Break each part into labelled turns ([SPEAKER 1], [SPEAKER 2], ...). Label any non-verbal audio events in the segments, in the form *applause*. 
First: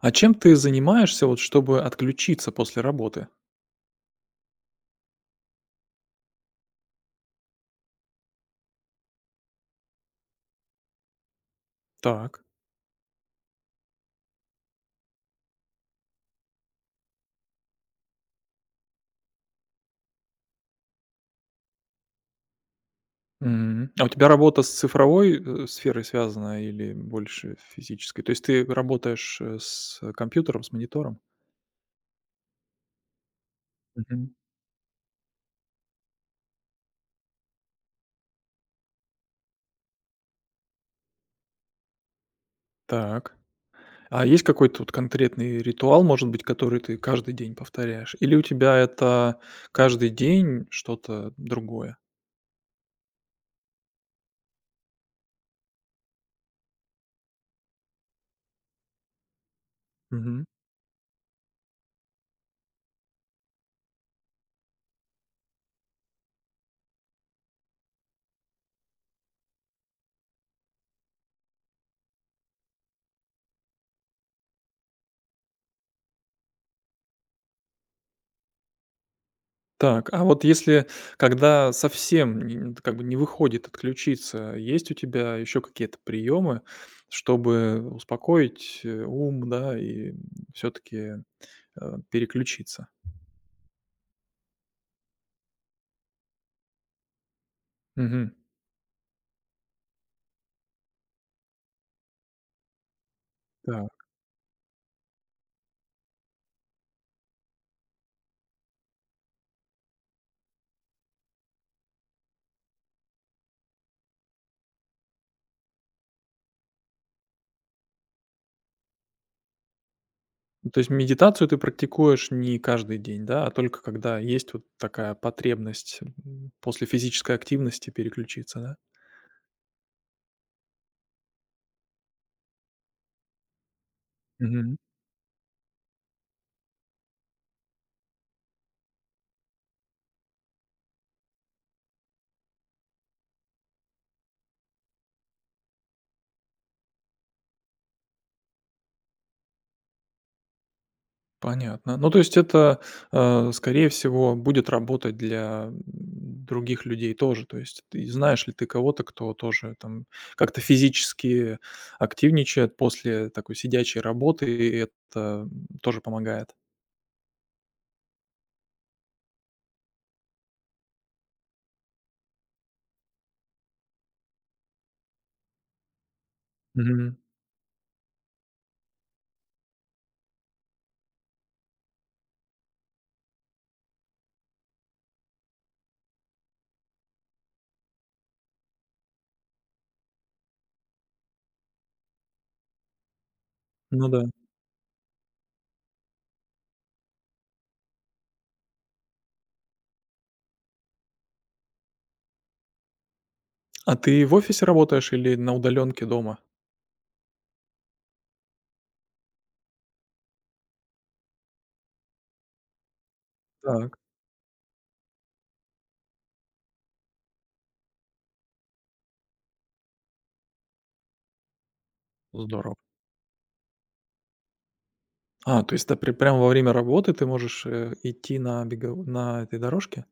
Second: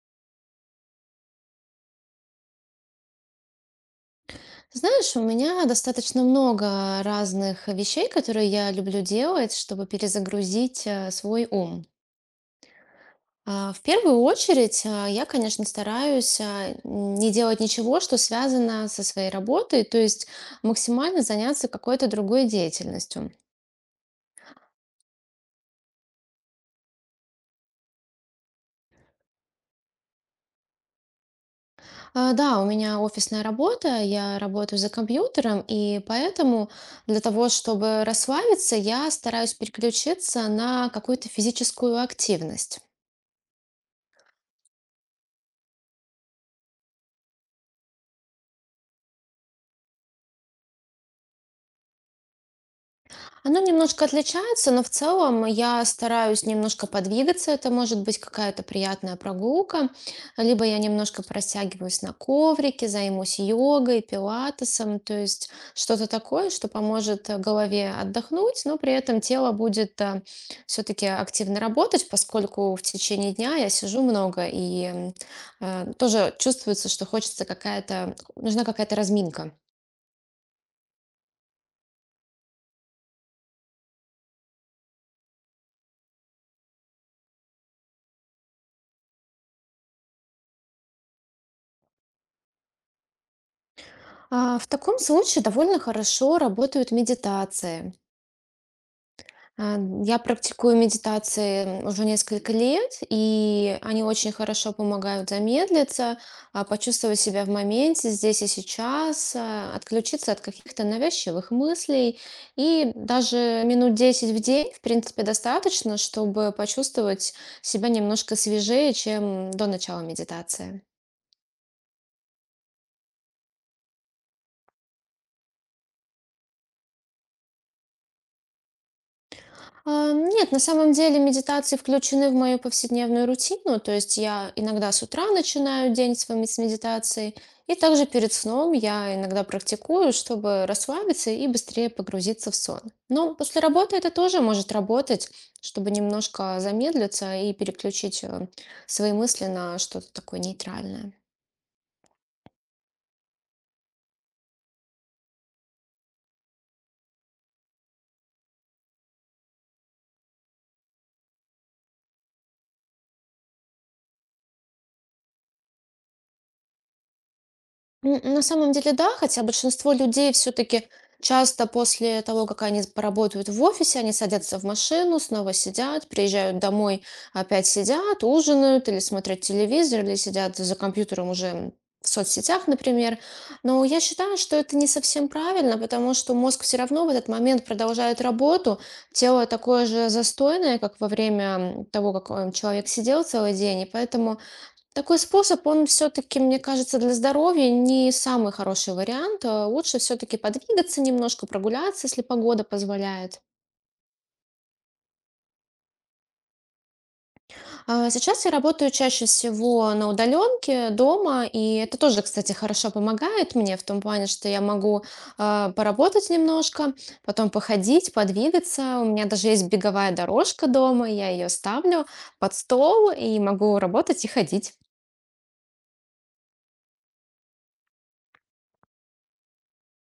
[SPEAKER 1] А чем ты занимаешься, вот чтобы отключиться после работы?
[SPEAKER 2] Знаешь, у меня достаточно много разных вещей, которые я люблю делать, чтобы перезагрузить свой ум.
[SPEAKER 1] Так.
[SPEAKER 2] В первую очередь, я, конечно, стараюсь не делать ничего, что связано со своей работой, то есть максимально заняться какой-то другой деятельностью.
[SPEAKER 1] Мгм. А у тебя работа с цифровой, сферой связана или больше физической? То есть ты работаешь, с компьютером, с монитором?
[SPEAKER 2] Да, у меня офисная работа,
[SPEAKER 1] Мгм.
[SPEAKER 2] я работаю за компьютером, и поэтому для того, чтобы расслабиться, я стараюсь переключиться на какую-то физическую активность.
[SPEAKER 1] Так. А есть какой-то вот конкретный ритуал, может быть, который ты каждый день повторяешь? Или у тебя это каждый день что-то другое?
[SPEAKER 2] Оно немножко отличается, но в целом я стараюсь немножко подвигаться. Это может быть какая-то приятная прогулка, либо я немножко просягиваюсь на коврике, займусь йогой, пилатесом, то есть что-то такое, что поможет голове отдохнуть, но при этом тело будет все-таки активно работать, поскольку в течение дня я сижу много и тоже чувствуется, что хочется какая-то, нужна какая-то разминка.
[SPEAKER 1] Так, а вот если, когда совсем н как бы не выходит отключиться, есть у тебя еще какие-то приемы, чтобы успокоить, ум, да, и все-таки, переключиться?
[SPEAKER 2] В таком случае довольно хорошо работают медитации.
[SPEAKER 1] Мгм.
[SPEAKER 2] А, Я практикую медитации уже несколько лет, и они
[SPEAKER 1] Так.
[SPEAKER 2] очень хорошо помогают замедлиться, почувствовать себя в моменте, здесь и сейчас, отключиться от каких-то навязчивых мыслей. И даже минут 10 в день, в принципе, достаточно, чтобы почувствовать себя немножко свежее, чем до начала
[SPEAKER 1] Ну, то
[SPEAKER 2] медитации.
[SPEAKER 1] есть медитацию ты практикуешь не каждый день, да, а только когда есть вот такая потребность, после физической активности переключиться, да?
[SPEAKER 2] Нет, на самом деле медитации включены в мою повседневную рутину, то есть я иногда с утра начинаю день с медитацией, и также перед сном я иногда практикую, чтобы расслабиться и быстрее погрузиться в сон. Но после работы это тоже может работать, чтобы немножко замедлиться и переключить свои мысли на что-то такое нейтральное.
[SPEAKER 1] Понятно. Ну, то есть это, скорее всего, будет работать для, других людей тоже. То есть ты знаешь ли ты кого-то, кто тоже там как-то физически активничает после такой сидячей работы, и это, тоже помогает?
[SPEAKER 2] На самом деле, да, хотя большинство людей все-таки часто после того, как они поработают в офисе, они садятся в машину, снова сидят, приезжают домой,
[SPEAKER 1] Мгм.
[SPEAKER 2] опять сидят, ужинают или смотрят телевизор, или сидят за компьютером уже в соцсетях, например. Но я считаю, что это не совсем правильно, потому что мозг все равно в этот момент продолжает работу, тело такое же застойное, как во время того, как человек сидел целый день, и
[SPEAKER 1] Ну да.
[SPEAKER 2] поэтому такой способ, он все-таки, мне кажется, для здоровья не самый хороший вариант. Лучше все-таки подвигаться немножко, прогуляться, если погода позволяет.
[SPEAKER 1] А ты в офисе работаешь или на удаленке дома?
[SPEAKER 2] Сейчас я работаю чаще всего на удаленке дома, и это тоже, кстати, хорошо помогает мне в
[SPEAKER 1] Так,
[SPEAKER 2] том плане, что я могу поработать немножко, потом походить, подвигаться. У меня даже есть беговая дорожка дома, я ее ставлю под
[SPEAKER 1] здорово.
[SPEAKER 2] стол и могу работать и ходить.
[SPEAKER 1] А, то есть ты пре прямо во время работы ты можешь, идти на бегово на этой дорожке?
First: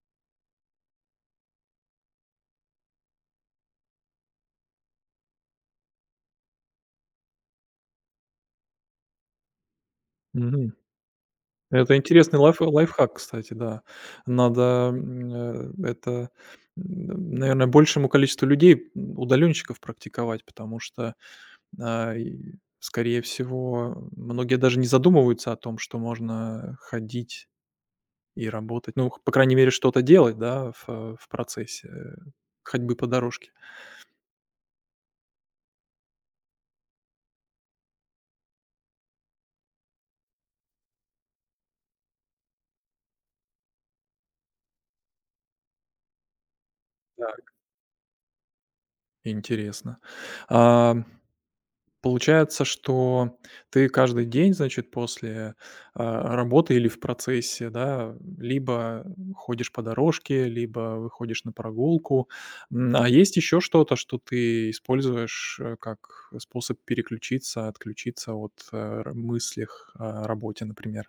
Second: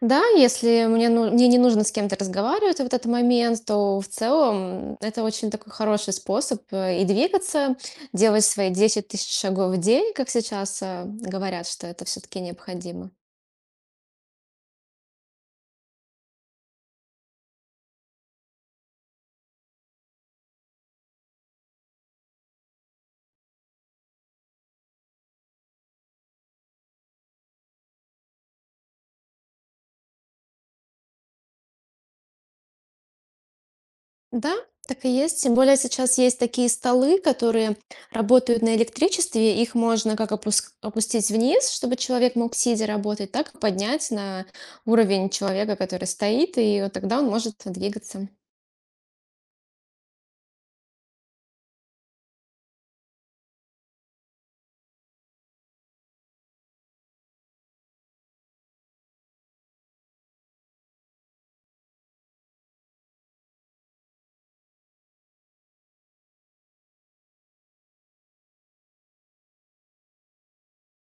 [SPEAKER 2] Да, если мне, ну, мне не нужно с кем-то разговаривать в этот момент, то в целом это очень такой хороший способ и двигаться, делать свои 10 000 шагов в день, как
[SPEAKER 1] Мгм.
[SPEAKER 2] сейчас говорят, что
[SPEAKER 1] Это
[SPEAKER 2] это
[SPEAKER 1] интересный
[SPEAKER 2] все-таки необходимо.
[SPEAKER 1] лайфхак, кстати, да. Надо, м, это, наверное, большему количеству людей, удаленщиков практиковать, потому что, и, скорее всего, многие даже не задумываются о том, что можно ходить и работать. Ну, по крайней мере, что-то делать, да, в процессе, ходьбы по дорожке.
[SPEAKER 2] Да, так и есть. Тем более сейчас есть такие столы, которые работают на электричестве. Их можно как опустить вниз, чтобы человек мог сидя работать, так и поднять на уровень человека, который стоит, и вот тогда
[SPEAKER 1] Да.
[SPEAKER 2] он может двигаться.
[SPEAKER 1] Интересно. А Получается, что ты каждый день, значит, после, работы или в процессе, да, либо ходишь по дорожке, либо выходишь на прогулку. М, а есть еще что-то, что ты используешь, как способ переключиться, отключиться от, р мыслях о работе, например?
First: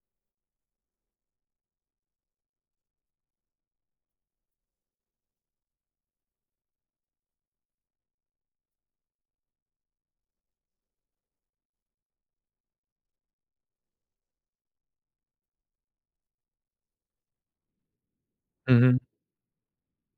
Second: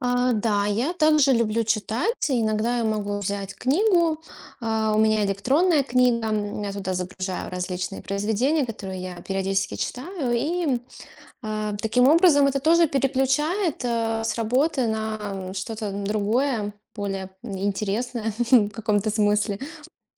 [SPEAKER 2] Да, я также люблю читать. Иногда я могу взять книгу. А, у меня электронная книга. Я туда загружаю различные произведения, которые я периодически читаю. И таким образом это тоже переключает с работы на что-то другое, более интересное *laughs* в
[SPEAKER 1] Мгм.
[SPEAKER 2] каком-то смысле.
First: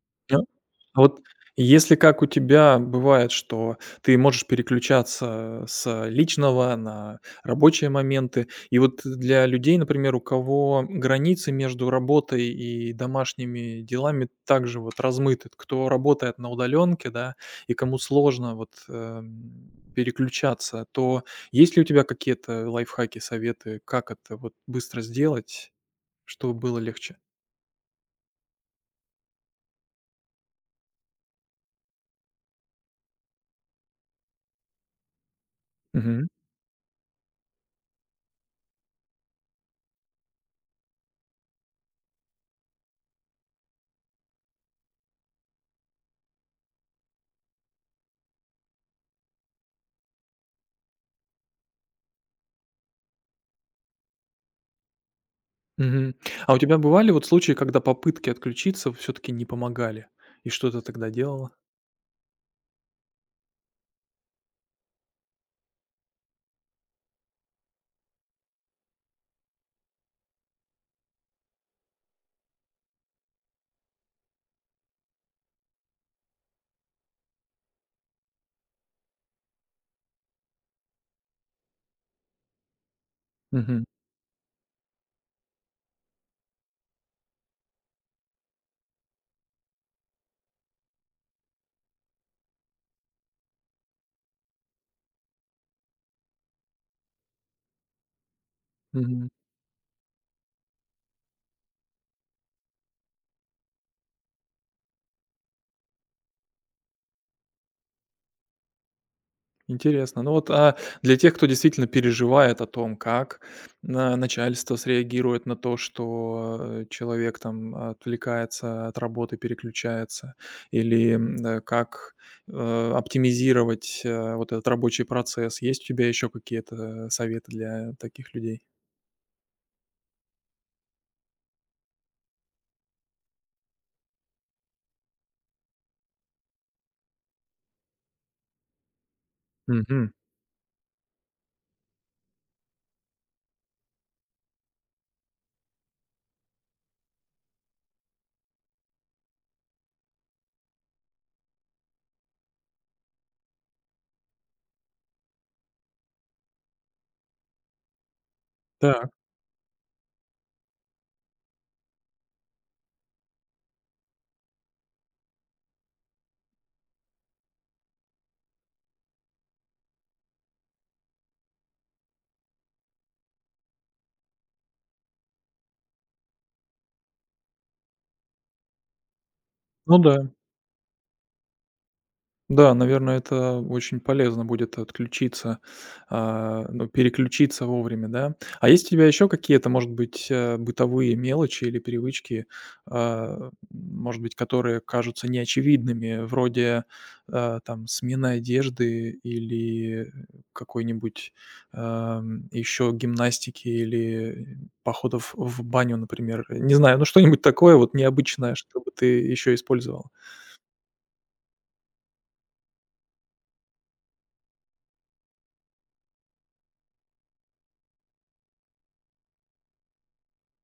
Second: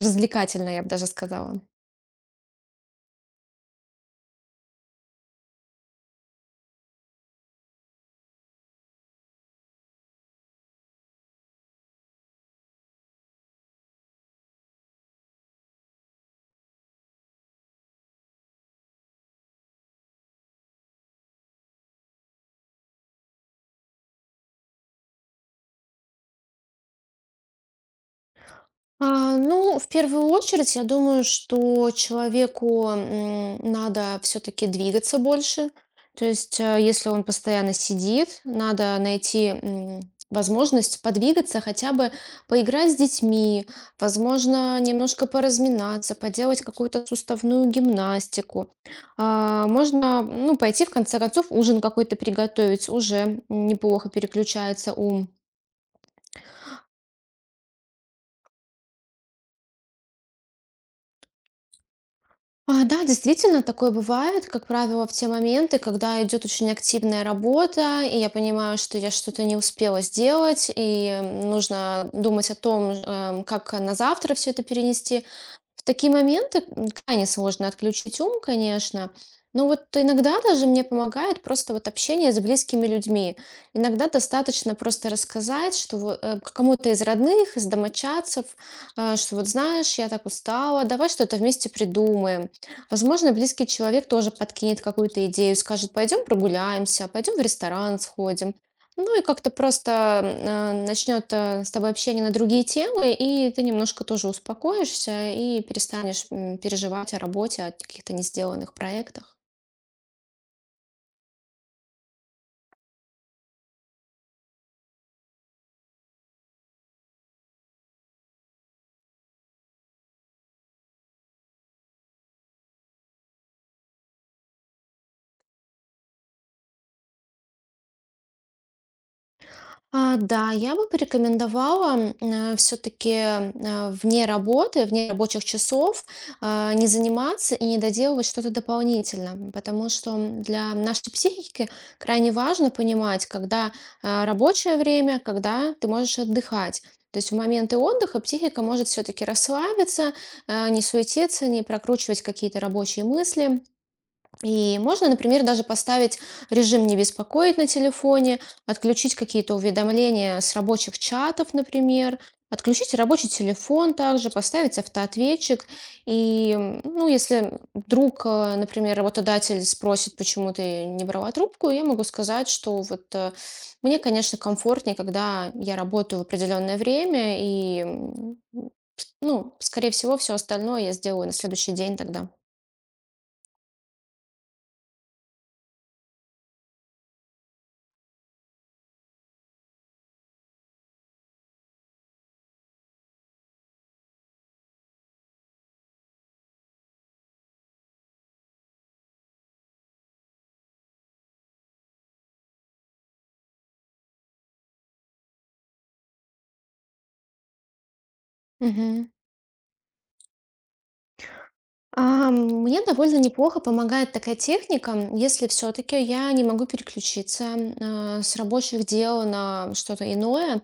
[SPEAKER 2] Развлекательное, я бы
[SPEAKER 1] А
[SPEAKER 2] даже
[SPEAKER 1] вот
[SPEAKER 2] сказала.
[SPEAKER 1] если как у тебя бывает, что ты можешь переключаться с личного на рабочие моменты, и вот для людей, например, у кого границы между работой и домашними делами также вот размыты, кто работает на удаленке, да, и кому сложно вот переключаться, то есть ли у тебя какие-то лайфхаки, советы, как это вот быстро сделать, чтобы было легче?
[SPEAKER 2] Ну, в первую очередь, я думаю, что человеку надо все-таки двигаться больше. То есть, если он постоянно сидит, надо найти возможность подвигаться, хотя бы поиграть с детьми, возможно, немножко поразминаться, поделать какую-то суставную гимнастику. Можно, ну, пойти в конце концов ужин какой-то приготовить, уже неплохо переключается ум.
[SPEAKER 1] Мгм. А у тебя бывали вот случаи, когда попытки отключиться все таки не помогали? И что ты тогда делала?
[SPEAKER 2] Да, действительно, такое бывает, как правило, в те моменты, когда идет очень активная работа, и я понимаю, что я что-то не успела сделать, и нужно думать о том, как на завтра все это перенести. В такие моменты крайне сложно отключить ум, конечно. Но вот иногда даже мне помогает просто вот общение с близкими людьми.
[SPEAKER 1] Мгм,
[SPEAKER 2] Иногда достаточно просто рассказать, что вот, к кому-то из родных, из домочадцев, что вот знаешь, я так устала, давай что-то вместе придумаем. Возможно, близкий человек тоже подкинет какую-то идею, скажет, пойдем прогуляемся, пойдем в ресторан сходим. Ну и
[SPEAKER 1] мгм.
[SPEAKER 2] как-то просто начнет с тобой общение на другие темы, и ты немножко тоже успокоишься и перестанешь переживать о работе, о каких-то несделанных проектах.
[SPEAKER 1] Интересно. Ну вот, а для тех, кто действительно переживает о том, как на начальство среагирует на то, что, человек там отвлекается от работы, переключается, или, как, оптимизировать, вот этот рабочий процесс. Есть у тебя еще какие-то советы для таких людей?
[SPEAKER 2] Да, я бы порекомендовала все-таки вне работы, вне рабочих часов не заниматься и не доделывать что-то дополнительно, потому
[SPEAKER 1] Мгм.
[SPEAKER 2] что для нашей психики крайне важно понимать, когда рабочее время, когда ты можешь отдыхать. То есть в моменты отдыха психика может все-таки расслабиться, не суетиться, не прокручивать какие-то рабочие мысли, и можно, например, даже поставить режим «не беспокоить» на телефоне,
[SPEAKER 1] Так,
[SPEAKER 2] отключить какие-то уведомления с рабочих чатов, например, отключить рабочий телефон также, поставить автоответчик. И, ну, если вдруг, например, работодатель спросит, почему ты не брала трубку, я могу сказать, что вот мне, конечно, комфортнее, когда я работаю в определенное время, и, ну, скорее
[SPEAKER 1] ну да.
[SPEAKER 2] всего, все остальное я сделаю на следующий день тогда.
[SPEAKER 1] Да, наверное, это очень полезно будет отключиться, ну, переключиться вовремя, да. А есть у тебя еще какие-то, может быть, бытовые мелочи или привычки, может быть, которые кажутся неочевидными, вроде там смены одежды или какой-нибудь еще гимнастики или походов в баню, например. Не знаю, ну что-нибудь такое вот необычное, чтобы ты
[SPEAKER 2] Мгм.
[SPEAKER 1] еще использовал.
[SPEAKER 2] Мне довольно неплохо помогает такая техника, если все-таки я не могу переключиться с рабочих дел на что-то иное.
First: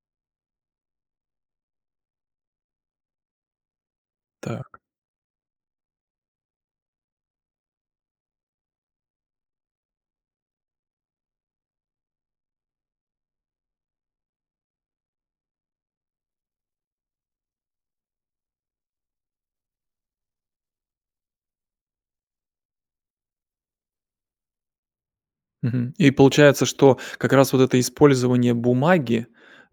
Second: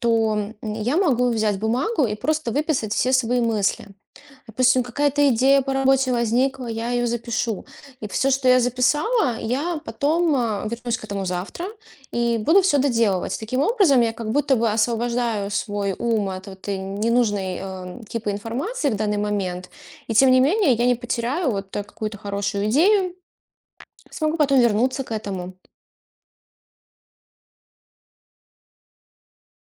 [SPEAKER 2] То я могу взять бумагу и просто выписать все свои мысли. Допустим, какая-то идея по работе возникла, я ее запишу. И все, что я записала, я потом вернусь к этому завтра и буду все доделывать. Таким образом, я как будто бы освобождаю свой ум от вот этой ненужной типа информации в данный момент. И тем не менее, я не потеряю вот какую-то хорошую идею, смогу потом вернуться к этому.
[SPEAKER 1] Мгм. И получается, что как раз вот это использование бумаги,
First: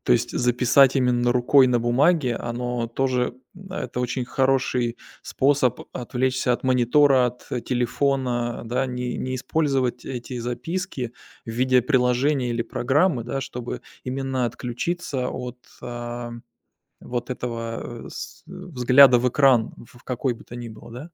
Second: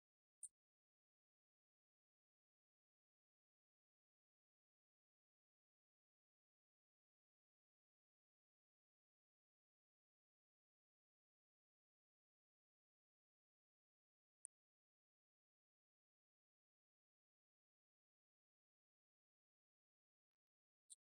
[SPEAKER 1] то есть записать именно рукой на бумаге, оно тоже это очень хороший способ отвлечься от монитора, от телефона, да, не использовать эти записки в виде приложения или программы, да, чтобы именно отключиться от а, вот этого взгляда в экран, в какой бы то ни было, да?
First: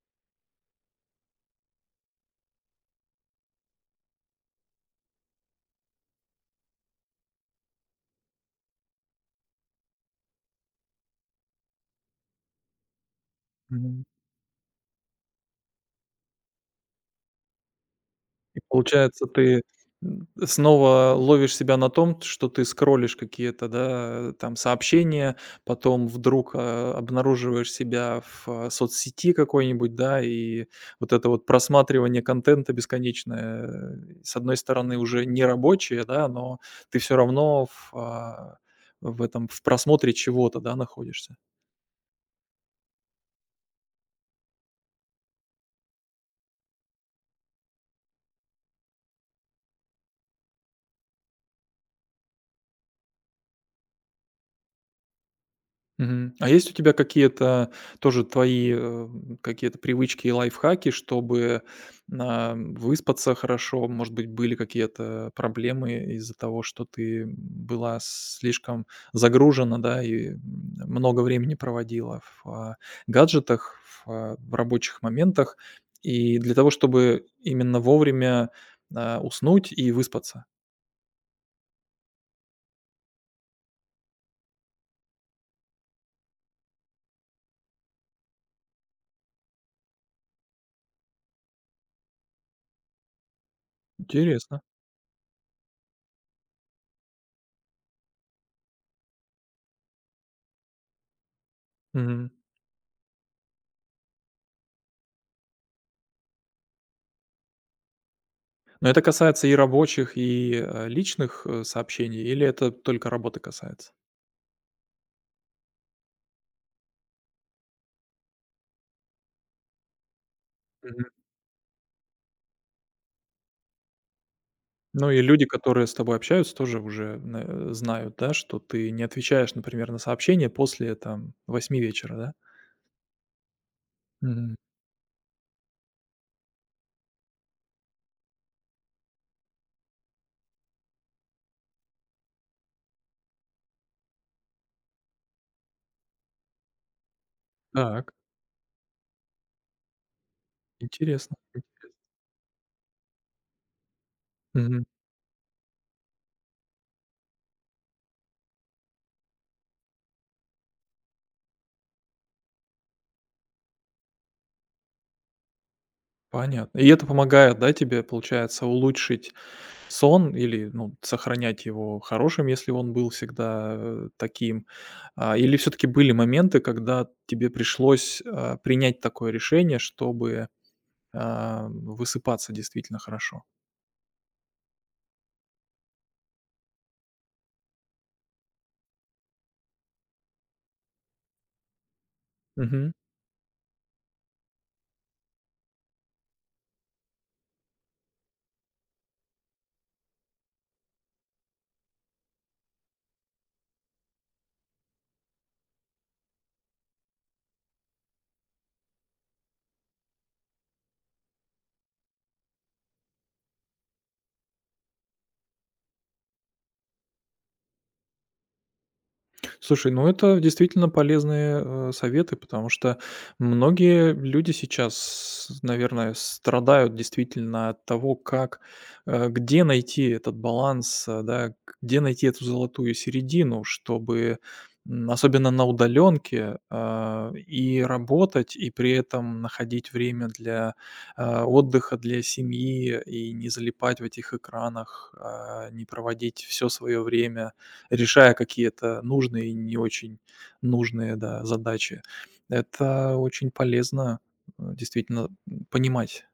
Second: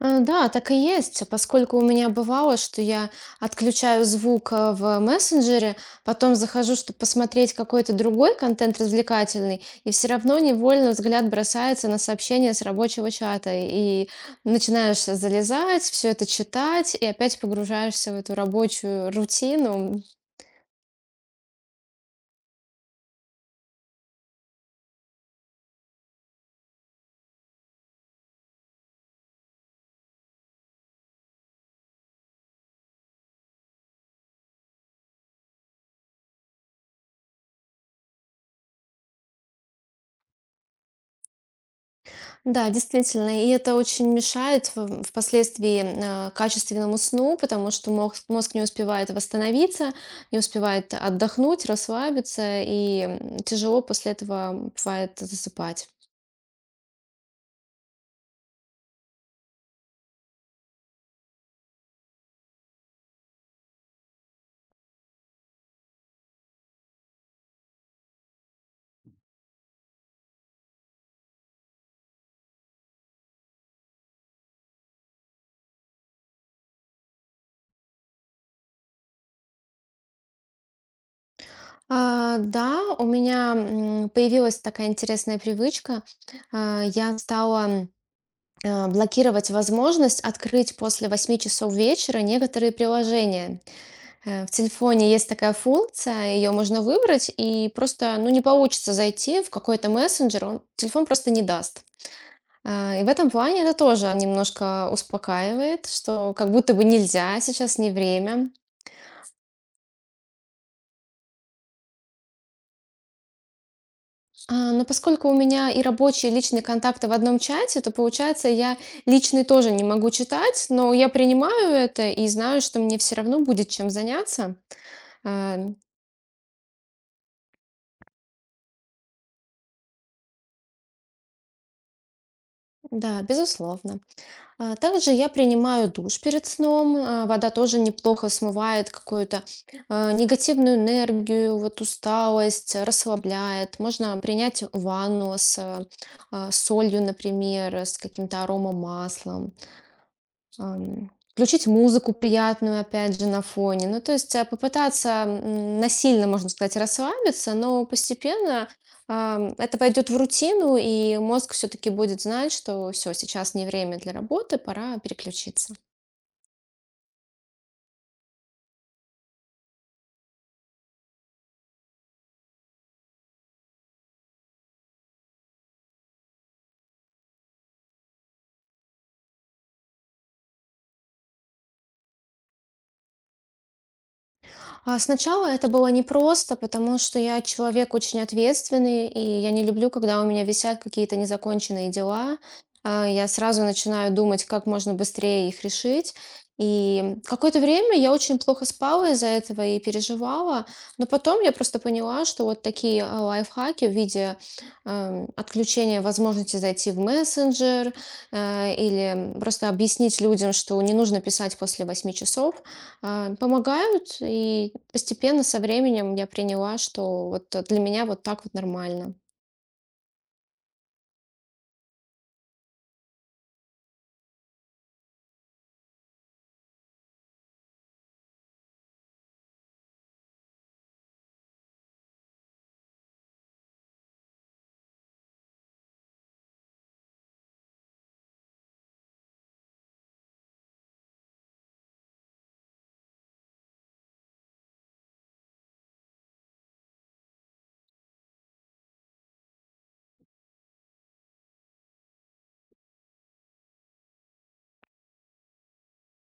[SPEAKER 2] Да, так и есть, поскольку у меня бывало, что я отключаю звук в мессенджере, потом захожу, чтобы посмотреть какой-то другой контент развлекательный, и все равно невольно взгляд бросается на сообщение с рабочего чата,
[SPEAKER 1] Мгм.
[SPEAKER 2] и начинаешь залезать, все это читать, и опять погружаешься в эту
[SPEAKER 1] И
[SPEAKER 2] рабочую
[SPEAKER 1] получается, ты,
[SPEAKER 2] рутину.
[SPEAKER 1] снова ловишь себя на том, что ты скроллишь какие-то, да, там сообщения, потом вдруг, обнаруживаешь себя соцсети какой-нибудь, да, и вот это вот просматривание контента бесконечное, с одной стороны, уже не рабочее, да, но ты все равно в этом, в просмотре чего-то, да, находишься.
[SPEAKER 2] Да, действительно, и это очень мешает впоследствии качественному сну, потому что мозг, мозг не успевает восстановиться, не успевает отдохнуть, расслабиться, и тяжело после этого бывает засыпать.
[SPEAKER 1] Мгм. А есть у тебя какие-то тоже твои, какие-то привычки и лайфхаки, чтобы, выспаться хорошо? Может быть, были какие-то проблемы из-за того, что ты была слишком загружена, да, и много времени проводила гаджетах, в рабочих моментах, и для того, чтобы именно вовремя, уснуть и выспаться?
[SPEAKER 2] Да, у меня появилась такая интересная привычка. Я стала блокировать возможность открыть после 8 часов вечера некоторые приложения. В
[SPEAKER 1] Интересно.
[SPEAKER 2] телефоне есть такая функция, ее можно выбрать, и просто, ну, не получится зайти в какой-то мессенджер, он, телефон просто не даст. И в этом плане это тоже немножко успокаивает, что как будто бы нельзя, сейчас не время.
[SPEAKER 1] Но это касается и рабочих, и, личных, сообщений, или это только работы касается?
[SPEAKER 2] Но поскольку у меня и рабочие, и личные контакты в одном чате, то получается, я личный тоже не могу читать, но
[SPEAKER 1] Мгм.
[SPEAKER 2] я принимаю это и знаю, что мне все равно будет чем заняться.
[SPEAKER 1] Ну и люди,
[SPEAKER 2] А,
[SPEAKER 1] которые с тобой общаются, тоже уже на знают, да, что ты не отвечаешь, например, на сообщение после, там, восьми вечера, да?
[SPEAKER 2] Да, безусловно.
[SPEAKER 1] Мгм.
[SPEAKER 2] Также я принимаю душ перед сном. Вода тоже неплохо смывает какую-то негативную энергию, вот усталость, расслабляет. Можно принять ванну с солью, например, с
[SPEAKER 1] Так,
[SPEAKER 2] каким-то аромамаслом.
[SPEAKER 1] интересно, интересно.
[SPEAKER 2] Включить музыку приятную, опять же, на фоне. Ну, то есть,
[SPEAKER 1] Мгм.
[SPEAKER 2] попытаться, насильно, можно сказать, расслабиться, но постепенно, это войдет в рутину, и мозг все-таки будет знать, что все, сейчас не время для работы, пора переключиться.
[SPEAKER 1] Понятно. И это помогает, да, тебе, получается, улучшить сон или, ну, сохранять его хорошим, если он был всегда, таким? А, или все таки были моменты, когда тебе пришлось, принять такое решение, чтобы, высыпаться действительно хорошо?
[SPEAKER 2] А сначала это было непросто, потому что я человек очень ответственный, и я не люблю, когда у меня висят какие-то незаконченные дела. Я сразу начинаю думать, как можно быстрее их решить. И какое-то время я очень плохо спала из-за этого и переживала, но потом я просто поняла, что вот такие лайфхаки в виде отключения возможности зайти в мессенджер или просто объяснить людям, что не нужно писать после 8 часов, помогают, и постепенно со временем я приняла, что вот для меня вот так вот нормально.
[SPEAKER 1] Слушай, ну это действительно полезные советы, потому что многие люди сейчас, наверное, страдают действительно от того, как, где найти этот баланс, да, где найти эту золотую середину, чтобы особенно на удаленке и работать, и при этом находить время для отдыха, для семьи, и не залипать в этих экранах, не проводить все свое время решая какие-то нужные и не очень нужные, да, задачи. Это очень полезно, действительно, понимать,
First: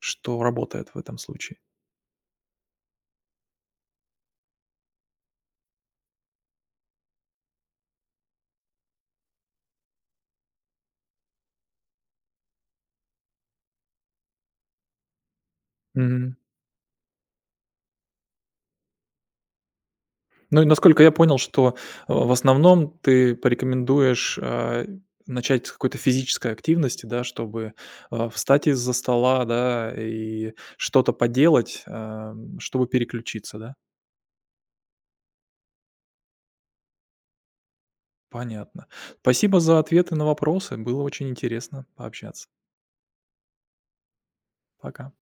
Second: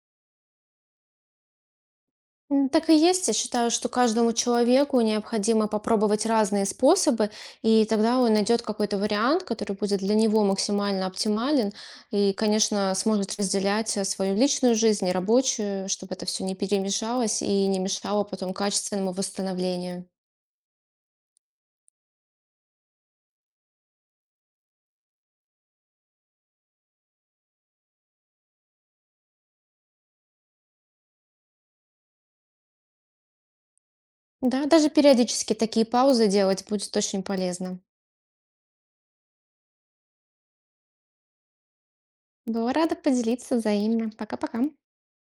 [SPEAKER 1] что работает в этом случае.
[SPEAKER 2] Так и есть. Я считаю, что каждому человеку необходимо попробовать разные способы, и тогда он найдет какой-то вариант, который будет для него максимально оптимален, и, конечно, сможет разделять свою личную жизнь и рабочую, чтобы это
[SPEAKER 1] Мгм.
[SPEAKER 2] все не перемешалось и не мешало потом качественному восстановлению.
[SPEAKER 1] Ну и насколько я понял, что, в основном ты порекомендуешь, начать с какой-то физической активности, да, чтобы, встать из-за стола, да, и что-то поделать, чтобы переключиться, да?
[SPEAKER 2] Да, даже периодически такие паузы делать будет очень полезно.
[SPEAKER 1] Понятно. Спасибо за ответы на вопросы. Было очень интересно пообщаться.
[SPEAKER 2] Была рада поделиться взаимно. Пока-пока.
[SPEAKER 1] Пока.